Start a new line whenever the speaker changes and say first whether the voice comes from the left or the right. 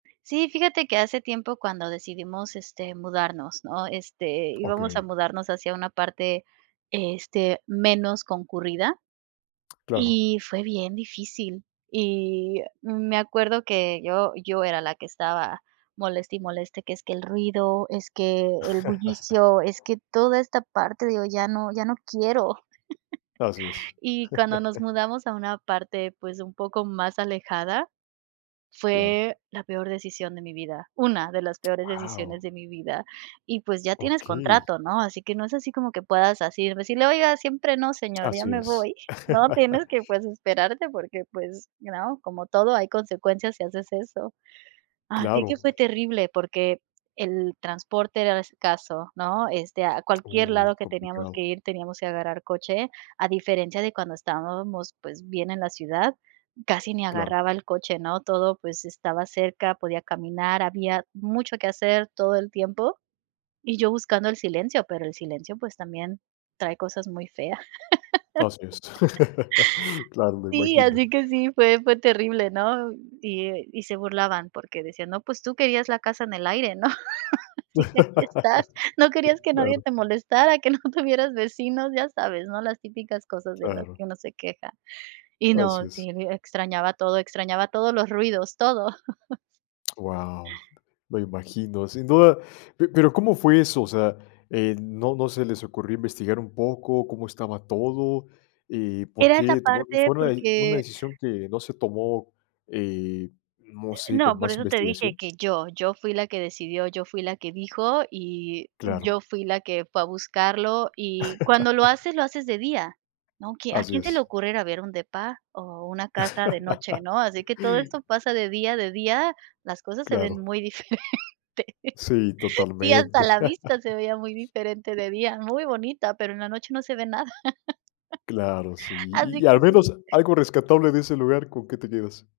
right: Sí, fíjate que hace tiempo cuando decidimos, este, mudarnos, ¿no?, este, íbamos a
left: Okey.
right: mudarnos hacia una parte, este, menos concurrida
left: Claro.
right: y fue bien difícil. Y, eh, mm, me acuerdo que yo yo era la que estaba moleste y moleste que, es que el ruido, es que el bullicio, es que toda esta parte, digo, ya no ya no quiero.
left: Así es.
right: Y cuando nos mudamos a una parte pues un poco más alejada,
left: Claro.
right: fue la peor decisión de mi vida, una de las peores decisiones
left: Guau.
right: de mi vida. Y, pues, ya tienes
left: Okey.
right: contrato, ¿no?, así que no es así como que puedas así decirle: "Oiga, siempre no, señor, ya
left: Así
right: me
left: es.
right: voy", ¿no? Tienes que, pues, esperarte porque pues, ¿you know?, como todo, hay consecuencias si haces eso. Así que
left: Claro.
right: fue terrible porque el transporte era escaso, ¿no?, este, a cualquier
left: Uy,
right: lado que teníamos que
left: complicado.
right: ir teníamos que agarrar coche, a diferencia de cuando estábamos, pues, bien en la ciudad, casi ni
left: Claro.
right: agarraba el coche, ¿no? Todo, pues, estaba cerca, podía caminar, había mucho que hacer todo el tiempo. Y yo buscando el silencio, pero el silencio, pues, también trae cosas muy fea.
left: Así es. Claro, me
right: Sí,
left: imagino.
right: así que sí, fue fue terrible, ¿no? Y, eh, y se burlaban porque decían: "No, pues tú querías la casa en el aire, ¿no?", así que aquí estás, no querías que nadie
left: Claro.
right: te molestara, que no tuvieras vecinos, ya sabes, ¿no?, las típicas cosas de las
left: Claro.
right: que uno se queja. Y
left: Así
right: no,
left: es.
right: sí, e extrañaba todo, extrañaba todos los ruidos, todo.
left: Guau, me imagino. Sin duda, pe pero ¿cómo fue eso, o sea, eh, no no se les ocurrió investigar un poco cómo estaba todo, eh, por
right: Era esa
left: qué tomar
right: parte
left: fue una de una
right: porque
left: decisión que no se tomó, eh, no
right: Eh,
left: sé, con
right: no, por
left: más
right: eso te dije
left: investigación?
right: que yo, yo fui la que decidió, yo fui la que dijo y
left: Claro.
right: yo fui la que fue a buscarlo, y cuando lo haces, lo haces de día, ¿no? Que ¿A
left: Así
right: quién se le
left: es.
right: ocurre ir a ver un depa o una casa de noche, no? Así que todo esto pasa de día, de día las cosas se ven
left: Claro.
right: muy diferente.
left: Sí,
right: Sí, hasta
left: totalmente.
right: la vista se veía muy diferente de día, muy bonita, pero en la noche no se ve nada.
left: Claro, sí, ¿y
right: Así
left: y
right: que
left: al
right: sí.
left: menos algo rescatable de ese lugar? ¿Con qué te quedas?